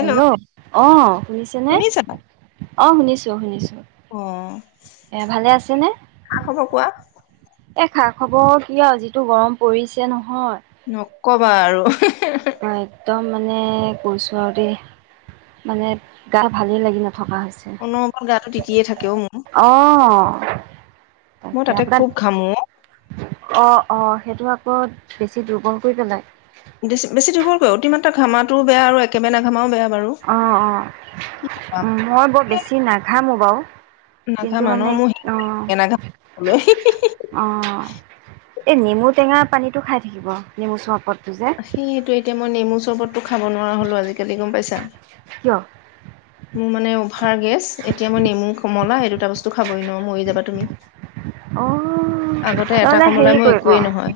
Hello অ শুনিছেনে শুনিছা অ শুনিছো শুনিছো অ এ ভালে আছেনে খা খবৰ কোৱা এ খা খবৰ কিয় আৰু যিটো গৰম পৰিছে নহয় নকবা আৰু অহ অ একদম মানে কৈছোঁ আৰু দেই মানে গা ভালেই লাগি ন থকা হৈছে অনবৰত গাটো তিতিয়ে থাকেও মোৰ আহ মই তাতে খুব ঘামো অ অ অ সেইটো আকৌ বেছি দুৰ্বল কৰি পেলাই অতিমাত্ৰ ঘামাটোও বে আৰু একেবে ন ঘামাও বেয়া বাৰু অ অ কি কবা উ মই বৰ বেছি নাঘা মোক বাৱ কিন্তু নাঘামা ন মানে মোৰ অ', সেই নাঘামা বলৈ। অ'। এই নেমু টেঙাত পানীতো খাই থাকিব। নেমু চৰ্বত সেয়েটো। এতিয়া মই নেমু চৰ্বত টো খাব নোৱাৰা হ'লোঁ আজিকালি, গম পাইছা? কিয়? মোৰ মানে ভাৰ গেছ। এতিয়া মই নেমু, কমলা, এ এটা বস্তু খাবই নোৱাৰোঁ। মৰি যাবা তুমি। অ'। আগতে এটা কমলাই মই একোৱেই নহয়।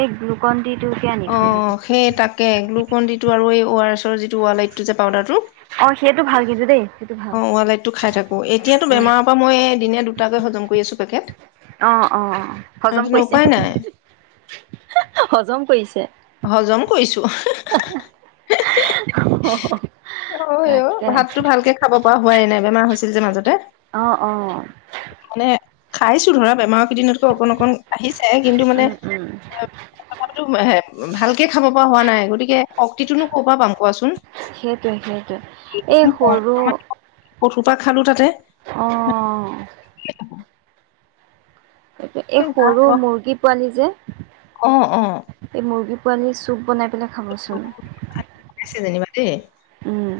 এই গ্লুকন ডিটোকে আনি থৈ দিব অ' সেয়ে তাকে। গ্লুকন ডিটো আৰু এই অ আৰ এছ ৰ যিটো ৱ লাইটটো যে পাউদাৰটো অঁ সেইটো ভাল কিন্তু দেই সেইটো ভাল অ' ৱালাইটটো খাই থাকোঁ। এতিয়াতো উম বেমাৰৰ পৰা মই দিনে দু টাকৈ হজম কৰি আছোঁ পেকেট। অ' - অ' - অ', হজম তেনে কৰিছে? উপায় নাই হজম কৰিছে? হজম কৰিছোঁ, হঁ-হঁ-হঁ-। অ'। অ' ভাতটো ভালকে খাব পৰা হোৱাই নাই। বেমাৰ আছিল যে মাজতে। অ' - অ'। খাইছোঁ ধৰা বেমাৰ প্ৰতিদিনতকৈ অকন - অকন আহিছে, কিন্তু মানে উম উম [unintelligible] ভালকে খাব পৰা হোৱা নাই। গতিকে শক্তিটোনো ক'ৰপা পাম কোৱাচোন? সে টো সেয়েটো। এই সৰু ধ সোপা খালোঁ তাতে। অ'। এ- এই গা সৰু মুৰ্গী পোৱালী যে, অ অ এই মুৰ্গী পোৱালী চুপ বনাই পেলাই খাবচোন। [unintelligible] তে। উম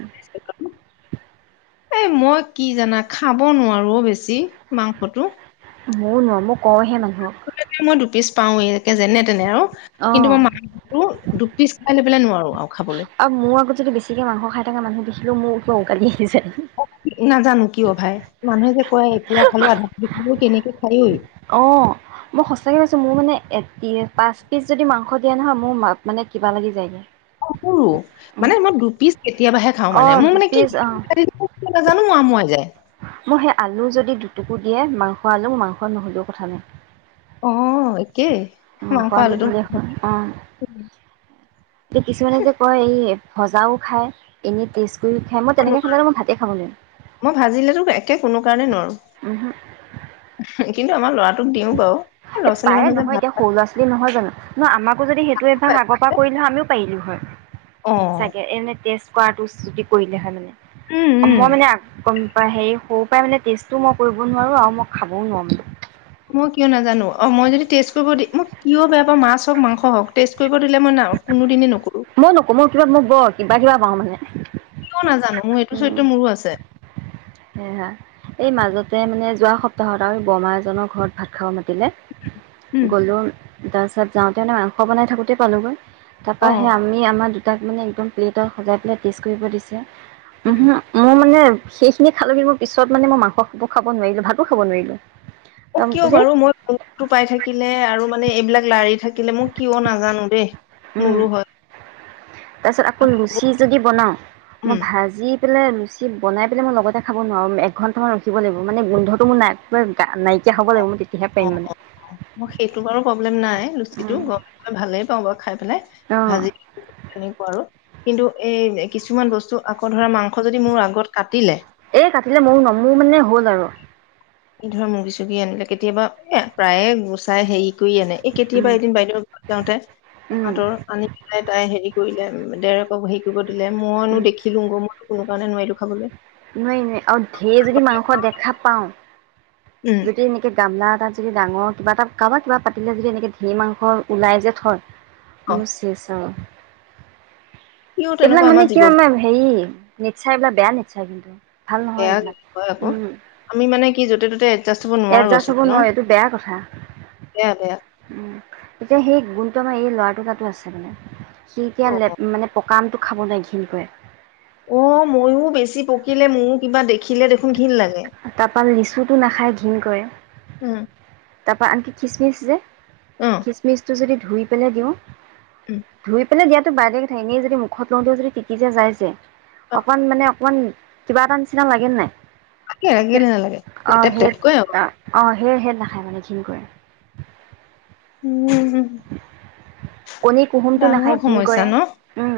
এ মই কি জানা, খাব নোৱাৰোঁ অ' বেছি, মাংসটো। মোৰ নৰ- মোক কওঁহে মান মই দুপিছ পাওৱে একে যেনে তেনে আও কিন্তু অঁ মই মাহ দুপ পিচ খাই লৈ পেলাই নোৱাৰো আৰু খাবলৈ খ মোকো উকাৰি আহিছে অ নাজানো কিয় ভাই মানুহে যে কয় একোৰা খালো আধা আৰু কেনেকে খাই অ মই সঁচাকে কৈছো মোৰ মানে পাঁচ পিচ যদি মাংস দিয়া নহয় মোৰ মানে কিবা লাগি যায়গৈ অ সৰু মানে মই দুপিচ কেতিয়াবাহে খাওঁ মানে অ', মোৰ মানে কি দুপিচ অ', নাজানো আমোৱাই যায় মোৰ সেই আলু যদি দুটুকু দিয়ে মাংস আলু মাংস নহ'লেও কথা নাই অ একেই ম মাংস আলুটো দিলে হয় অ এ কিছুমানে যে কয় এই সজাও খায় এনেই টেষ্ট কৰি খায় মই তেনেকৈ খালে নোৱাৰো মই ভাতেই খাব নোৱাৰিম। মই ভাজিলেতো একে কোনো কাৰণে নোৱাৰো [unintelligible] কিন্তু আমাক লৱাত এ পাৰে নহয় এতিয়া সৰু ল'ৰা ছোৱালী নহয় জানো ন আমাক যদি সেইটো অভ্যাস পায় আগৰ পৰা কৰিলে হয় আমিও পাৰলোঁ অ হয় চাগে এনে টেষ্ট কৰাটো চুটি তি কৰিলে হয় উম মানে উম মই মানে কম ত হেৰি সৰু পৰাই মানে টেষ্টো মই কৰিব নোৱাৰো আৰু মই খাবও নোৱাৰো মানে। মই কিয় নাজানো, অ মই যদি টেষ্ট কৰিব দি মই কিয় বেয়া পাওঁ মাছ হওঁক, মাংস হওঁক টেষ্ট কৰিব দিলে মই না কোনোদিনে নকৰো। মই নকো মোৰ কিবা মোক ব কিবা কিবা পাওঁ মানে। ক নাজানো মোৰ এইটো চৰিত্ৰ মোৰো আছে। সেইয়া এই মাজতে মানে যোৱা সপ্তাহত আৰু বৰমা এজনৰ ঘৰত ভাত খাব মাতি দলে উম গলো তাৰপাছত যাওঁতে মানে মাংস বনাই থাকোতে পালোগৈ। তাৰপৰা অ সে আমি আমাৰ দু তাক মানে একদম প্লেটত সজাই পেলাই টেষ্ট কৰিব দিছে। উম হু মোৰ মানে শেষ তুমি খালে বাৰু মোৰ পিছত মানে মাংস খাব নোৱাৰিলোঁ, ভাতো খাব নোৱাৰিলোঁ। অঁ তাৰপৰা মোক কিয় কৈছে বাৰু মই গুন্ধটো পাই থাকিলে, আৰু মানে এইবিলাক লাৰি থাকিলে মোক কিয় নাজানো দেই। মোৰো হয়। তাৰ পিছত আকৌ লুচি যদি বনাও মই উম ভাজি। পেলাই ৰুচি বনাই পেলাই মই লগতে খাব নোৱাৰোঁ একঘণ্টামান ৰখিব লাগিব মানে গোন্ধটো মোৰা নাকটোৱে নাই। হ'ব লাগিব মই তেতিয়াহে পাৰিম মানে মোক সেইটো বাৰু প্ৰব্লেম নাই। লুচি উম, টো গমে গমে ভালেই পাওঁ। বাৰু খাই পেলাই অঁ ভাজি তেনেকুৱা আৰু। কিন্তু এ কিছুমান বস্তু। আকৌ ধৰা মাংস যদি মোৰ আগত কাটিলে, এই কাটিলে ময়ো ন মোৰ মানে হ'ল আৰু ধৰা মুৰ্গী চৰ্গী আনিলে কেতিয়াবা এ প্ৰায়ে গুচাই হেৰি। কৰি আনে এই উম, কেতিয়াবা এদিন বাইদেউৰ ঘৰত যাওঁতে উম, তাহতৰ আনি পেলাই তাই হেৰি কৰিলে। দেৰক হেৰি কৰিব। মইনো উম, দেখিলো গ মইওঁ কাৰণে নোৱাৰিলোঁ খাবলে। নোৱাই, নোৱাই আৰু ঢেৰ যদি মাংস দেখা পাওঁ। উম যদি এনেকে। গামলা এতাত যদি ডাঙৰ কিবা এটা কাৰোবাক কিবা পাতিলে যদি এনেকে ধি মাংস ওলাই যে থয়। অ মই শেছ আওঁ। সিও এইবিলাক তেনেকুৱা মানে আমাৰ জীৱ কিমান হেৰি। নিশ্চয় এইবাৰ বেয়া নি। আচ্ছাবন্ধ বেয়া হয় আকৌ আমি মানে কি য'তে ত'তে এডজাষ্ট হব নোৱাৰো এডজাষ্ট আচোন হ'ব ন নোৱাৰে এইটো বেয়া কথা বেয়া বেয়া উম, এতিয়া সেই গুণটো আমাৰ এই ল'ৰাটো তাতো আছে মানে কি অ এতিয়া মানে। কামটো খাব নাই ঘৃণ কৰে অঁ ময়ো বেছি পকিলে ময়ো কিবা দেখিলে দেখো তাৰপৰা লিচুতটো নাখাই দিয় ঘৃণ কৰে। উম। তাৰপৰা আনকি খিচমিচ যে অ খচমিচটো যদি ধুই পেলাই দিওঁ উম ধুই পেলাই দাত বাইদে ক এনে যদি মুখত লওঁতেও যদি টিকিছে যাই যে অ অকণ মানে অকণ কিবা এটা নিচিনা লাগে নাই লাগে কেলে নালাগে অ টেপ হে টেপকৈ আৰু অ অ হে হেলা খ মানে ঘিন কৰে উম উম কণী কুহুমটো ডাঙৰ নাখায় ঘণ সমস্যা কৰে ন উম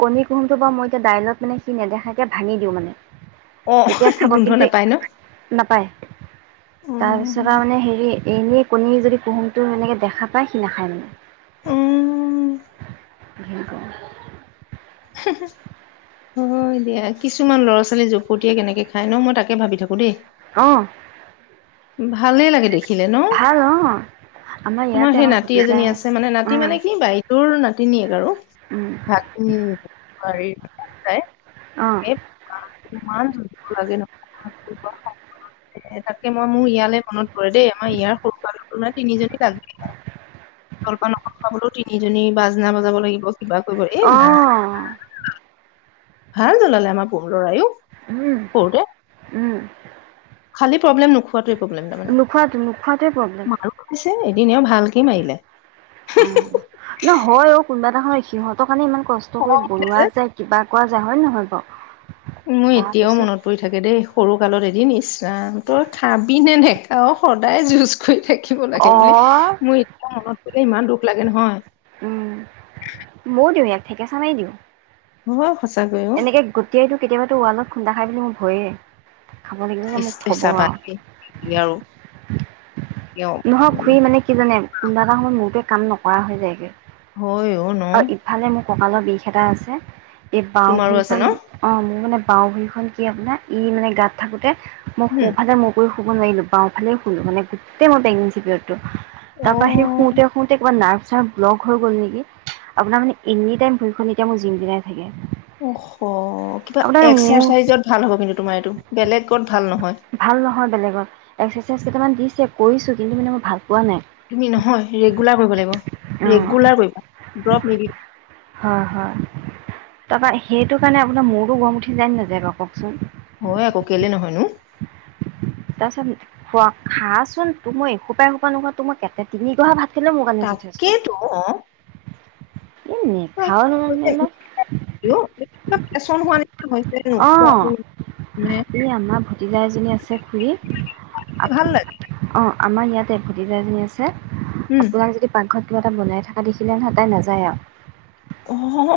কণী কুহুমটো বু মই এতিয়া দাইলত মানে সি নেদেখাকে ভাঙি দিওঁ মানে অ তেতিয়া খাব গোন্ধ কিন্তু নাপায় ন নাপায় তাৰপিছত অ', আৰু মানে হেৰি এনেই কণী যদি কুহুমটো এনেকে দেখা পায় সি নাখায় মানে অ', ঘক হয় দিয়া কিছুমান ল'ৰা ছোৱালী জোপতিয়াই কেনেকে খাই ন মই তাকে ভাবি থাকো দেই আহ ভালে লাগে দেখি দেখিলে ন অ আমাৰ তোমাৰ ইয়াতে সেই আমাৰ নাতি ভতিজা এজনী আছে মানে নাতি উম মানে কি বাই তৰ নাতি তিনিয়ক আৰু উম ভ উমাৰ াই অঁ মান ধ লাগে নহ তাকে ই মোৰ ইয়ালৈ মনত পৰে দেই আমাৰ ইয়াৰ সৰুকালো নে তিনিজনী লাগিল জল্প নক খাবলৈও তিনিজনী বাজনা বাজাব লাগিব কিবা কৰিব এই নাই আহ ভাল জলালে আমাৰ পোহৰৰ আয়ো উম উম খালী প্ৰব্লেম নোখোৱাে প্ৰব্লেম তাৰে নোখোৱাটো নোখোৱাটোৱে প্ৰব্লেম ম এদনে ভাল। অ ন হয় অ কোনোবা হয় সহঁতৰ কাৰণে ইমান কষ্ট কৰি খং উঠিলে বনোৱা যে যায় কিবা কোৱা জা হয় নহয় ব মই এতিয়াও মনত পৰি থাকে দেই সৰু কালত এদিন। ইচৰাম তই খাবি নে নেখাও সদায় যুজ কৰি থাকি। ৰাখিব অ লাগে বুলি মোৰ এতিয়া মনত পৰিলে ইমান দুখ লাগে নহয়। ঠেকেচামেই দিওঁ হ। এনেকে গোটেইটো কেতিয়াবাতটো ৱাল খুন্দা খাই বুলি ম। হয়। পিছা প আৰু। নহয়ক খুৰি মানে কি জানে। কোনোবা এটা সময় মোৰটো কাম নকৰা হৈ যায়গৈ। হয় অ ন। আৰু ইফালে মোৰ কঁকালৰ বিষ এটা আছে। এই বাওঁ তোমাৰো আছে ভৰিখন ন অ মোৰ মানে। বাওঁ ভৰিইখন কি আপোনাৰ ই মানে গাত থাকোঁতে। মোক উম সোৰফালে মোৰ। শুব নোৱাৰিলোঁ বাওঁফালে ফুল মানে। তে মই বেঙিঞ্চি। অ তাৰ পৰা সেই শুওঁতে শুওঁতে কিবা নাভ্। ছাৰ ব্লগ হৈ গ'ল নেকি আপোনাৰ মানে এনি টাইম ভৰিখন এতিয়া মোৰ জিম দিনাই থাকে। অ কিবা আপোনাৰ মোৰ এক্সাৰচাইজত ভাল হ'ব কিন্তু তোমাৰ এইটো বেলেগত ভাল নহয়। ভাল নহয় বেলেগত এক্সাৰচাইজ কেইটামান দিছে কৰিছোঁ কিন্তু মানে মই ভাল পোৱা নাই। তুমি নহয় ৰেগুলাৰ কৰিব লাগিব। অঁ ৰেগুলাৰ কৰিবা ড্ৰপ নিদিব। হয় হয় তাৰপৰা সেইটো কাৰণে আপোনাৰ মোৰো গম উঠি যন নাযায় বু কওকচোন। হয় আকৌ কেলে নহয়নো! খোৱা খাচোন তো মই এসোপাই এসোপা নোখোৱাতো মই কে তিনিগহা ভাত।। খালেও মোৰ কাৰণে যথেষ্ট তাকেইতো। [unintelligible] নেখাও নেমেলা চন হোৱা নিচ হৈছেনো। অঁ এই আমাৰ ভতিজা এজনী [unintelligible] আমাৰ ইয়াতে ভতিজা এজনী আছে। উম আপোনাৰ যদি পাকঘৰত। কিবা এটা বনাই থকা দেখিলে ন তাই নাযায় আও। অঁ।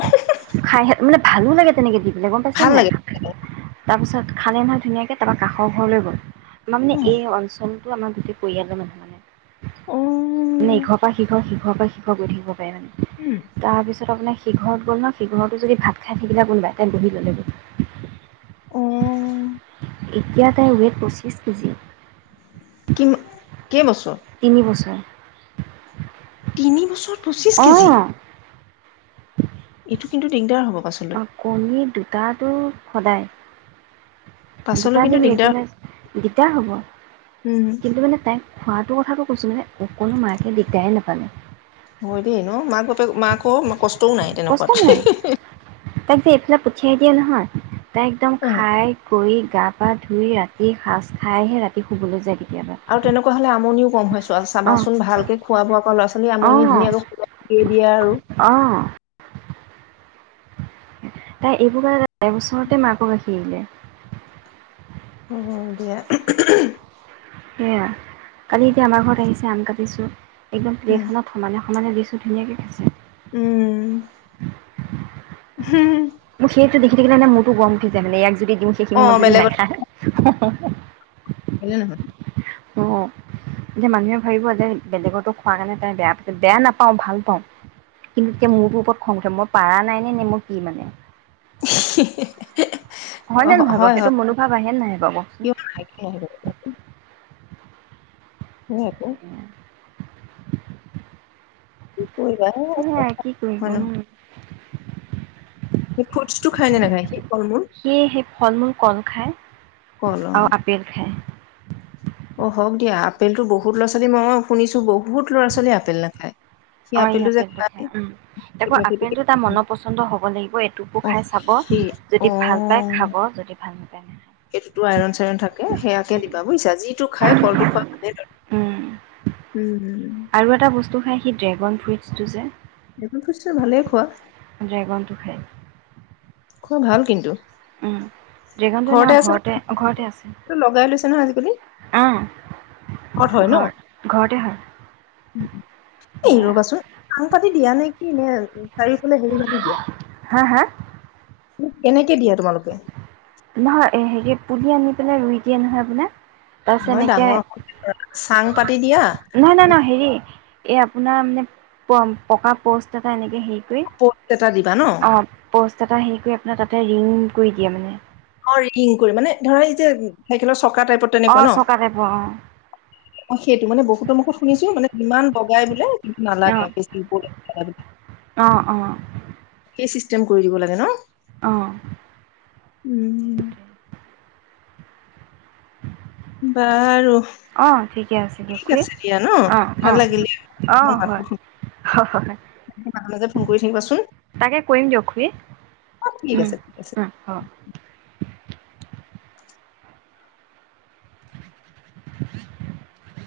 ভালো লাগে তেনেকে দি। বেলেগন পাইছেনে তাৰপিছত খালে নহয় ধুনীয়াকৈ তাৰপা কাষৰ ঘৰলৈ গ'ল। আমাৰ মানে অ এই অঞ্চল। আমাৰ গোটেই পৰিয়ালৰ মানুহ মানে অ মানে ইঘৰৰ পৰা সিঘৰ সিঘৰ পৰা সিখৰ গৈ থাকিব। পাৰে মানে। উম তাৰ পিছত আপোনাৰ সি। সি ঘৰত গ'ল ন সিঘৰতো যদি ভাত খাই থাকিলে কোনবাই তাই বহি ল'লে গ অ এতিয়া তাই ওৱেট পৰচিদ পছিশ কেজি। কি কেই বছৰ। তিনি বছৰ তিনি বছৰ পঁচিছ কেজি। অঁ এইটো কিন্তু দিগদাৰ হ'ব। পাছলৈ অ কণী দু। তাতো সদায়। পাছলৈ দুটা কিন্তু দিম দিগদাৰ ৰেগুলাৰ দিগদাৰ হ'ব উম কিন্তু মানে টাই। খোৱাটো কথাটো কৈছো মানে অকো মাকে দিগদাৰ নাপালে। হয় দেই ন মাক বাপেক মাকো কষ্টও নাই তেনেকুৱাত। তাক যে এইফালাক পঠিয়াই দিয়ে নহয়। ত একদম অ খাই। কৈ গা পা ধুই ৰাতি সাঁজ খাইহে ৰাতি শুবলৈ যায় গে। আৰু তেনেকুৱা হলে আমনিও কম হৈ চোৱা অঁ চাবাচোন ভালকে খোৱা বোৱা আকৌ ল'ৰা ছোৱালী অঁ আমনি ধুনীয়াকে শুলে, শুই দিয়ে আৰু। অঁ তাই এইবোৰ কাৰণে এবছৰতে মাকাক গাখীৰ এৰিলে। অ দিয়া, সেয়া, কালি এতিয়া আমাৰ ঘৰত আহিছে। চ আম কাটিচো একদম উম প্লেখনত সমানে সমানে দিছো ধুনীয়াকৈ খাইছে উম হ মোক সেইটো দেখি থাকিলে মে মোৰতো গম উঠিছে মানেয়াক যদি দিওঁ অ সেইখিনি মই যুদি নাখা অ হ ন অ এতিয়া মানুহে ভাবিব যে বেলেগো খোৱাৰ কাৰণে তাই বেয়া পা বেয়া নাপাওঁ ভাল পাওঁ কিন্তু এতিয়া মোৰ ওপৰত খং উঠে মই পাৰা নাই নে নে মোৰ কি মানে [inaudible] অ হয়নে নহয় বাৰু হয় সেইটো হয় মনোভাৱ আহে নে নাহে বাৰু কওকচোন ক উম এ [unintelligible] সেয়াই কি গ কৰিব ন [unintelligible] নে নাখায় সি ফল মূল সেয়ে সেই ফল মূল কল খায় আৰু আপেল খায়। অঁ হওক দিয়া আপেলতো বহুত ল'ৰা ছোৱালী মই শুনিছো বহুত ল'ৰা ছোৱালীয়ে আপেল নাখায়। সি আম ই যে আপেলটো খাই খায় উম আকৌ আপেলটো তাৰ মন পচন্দ হব লাগিব এইটোকো অ খাই চাব সি যদি ভাল পাই অ খাব যদি ভাল নাপ। আই। সেইটোতো আইৰন চাইৰন থাকে সেয়াকে উম দিবা বুজিছা যিটো খাই কলটো খোৱা ভালেই। উম আৰু এটা বস্তু খাই সি ড্ৰেগন ফ্ৰুটছটো যে, ড্ৰেগন ফ্ৰুটছ ভালে খোৱা। ড্ৰেগনটো খাই। খোৱা ভাল কিন্তু। উম। ড্ৰেগনটো এনে ঘৰতে আমাৰ আছে ঘৰতে আছে নে? লগাই লৈছে নহয় আজিকালি উম ঘৰত হয় ন ঘৰ ঘৰতে হয় এয়া ৰবাচোন আং পাতি দিয়া নে? কিনে? চাৰিফালে হেৰি মানি দিয়া? হা হা কেনেকে দিয়া তোমালোক? নহয়। এই হেৰি পুলি আনি পেলই ৰুই দিয়ে নহয় আপোনাক। নহয় ডাঙৰ হ চাং পাতি দিয়া। নহয় নহয় নহয় হেৰি এই আপোনাৰ মানে প পকা প'ষ্ট এটা এনেক। সেইটোৱে। প'ষ্ট এটা দিবা ন। প'ষ্ট এটা হে কৰি আপোনাৰ তাতে ৰিং কৰি দিয়ে মানে। অ ৰিং কৰি ধৰা এতিয়া। অঁ চকা টাইপৰ অঁ। অঁ, সেইটো মানে বহুতৰ মুখত শুনিছো মানে ইমান বগাই বোলে। নালাগে। অ', অ', অ', টেম কৰি দিব লাগে ন। অঁ। উম। বাৰু। অঁ ঠিকে আছে দিয়ক ঠিক খুৰীঅঁ আছে দিয়া ন ভাল লাগিলে অঁ অঁ মোৰ মাতটো শুনি হয় মাজে মাজে ফোন কৰি থাকিবাচোন তাকে কৰিম দিয়ক খুৰী অ ঠিক আছে ঠিক আছে উম উ অ। [unintelligible]